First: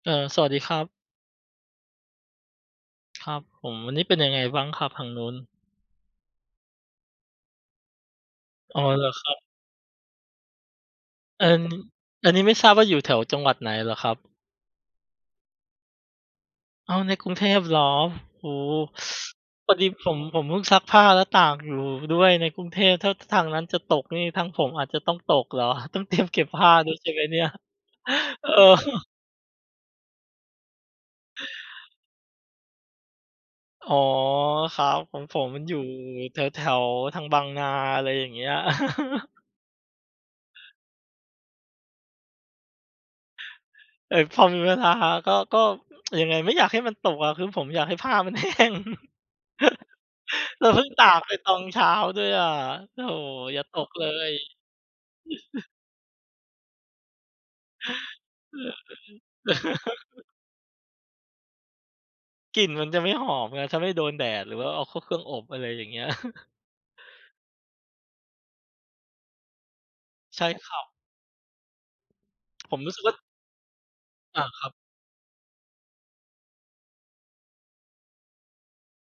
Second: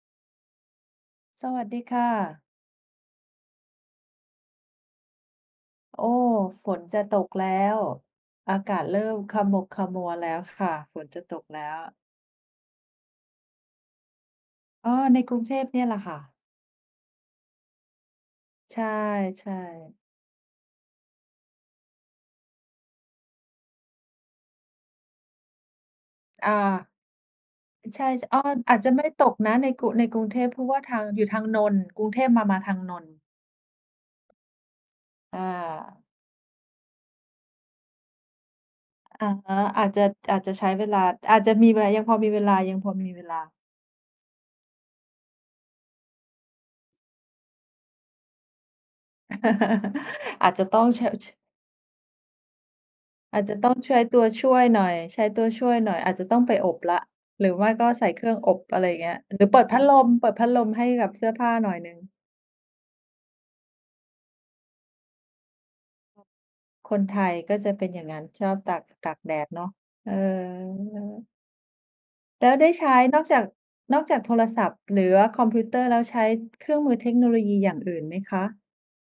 เออ สวัสดีครับ สวัสดีค่ะ ครับผม วันนี้เป็นยังไงบ้างครับทางนู้น? โอ้! ฝนจะตกแล้ว อากอา๋อ ศเริเ่หรอมครัขบ? มุกขมัวแล้วค่ะ ฝนจะตกอัแนล้นี้ ว อันนี้ไม่ทราบว่าอยู่แถวจังหวัดไหนเหรอครับ? อ๋อ ในกรุงเทพนี่แหละค่ะ อ้าว ในกรุงเทพเหรอ โอ้! ใช่ พอดีๆ ผม ผมเพิ่งซักผ้าแล้วตากอยู่ด้วยในกรุงเทพ ถ้า ท ทางนั้นจะตกนี่ ทางผมอาจจะต้องตกเหรอ? ต้องเตรียมเก็บอา อ ผ้าด้วยใช่ไหมเนี่ย? ใช่ อ๋อ เออ อาจจะไม่ตกนะในกรุ ในกรุงเทพ เพราะว่าทาง อยู่ทางนนท์ กรุงเทพมา มาทางนนท์ อ๋อ ครับ ของผอมอยู่า แถว ๆ ทางบางนา อะไรอย่างเงี้ย อ๋อ อาจจะ อาจจะใช้เวลา อาจจะมี เว ยังพอมีเวลา ยังพอมีเวลา เอ่อ พอมีเวลาก็ ก็ อ ยังไง ไม่อยากให้มันตกอะ คือผมอยากให้ผ้ามัน แห้ง อาจจแะล้ว ตเ้พอิ่ง งตช ากช ไปตอง เช้าด้วยอะ โธ่ อาจจะอย่าต้อตงกใช้เลตัวย ช่วยหน่อย ใช้ตัวช่วยหน่อย อาจจะต้องไปอบแล้ว หรือไม่ก็ใส่เครื่องอเอบ อะไรอย่างเงี้ย หรือ อเปิดพัดลม เปิดพัดลมให้กับเสื้อผ้าหน่อยหนึ่ง กลิ่นมันจะไม่หอมไง ถ้าไม่โดนแดด หรือว่าเอาเข้าเครื่องอบ อะไรอย่างเงี้ย คนไทยก็จะเป็นอย่างนั้น ชอบตาก ตากแดดเนาะ เออ ใช่ครับ แล้วได้ผมใชรู้้สึกว่า นอกจาก นอกจากโทอรา ศคัรัพบ ท์ หรือว่าคอมพิวเตอร์แล้ว ใช้เครื่องมือเทคโนโลยีอย่างอื่นไหมคะ?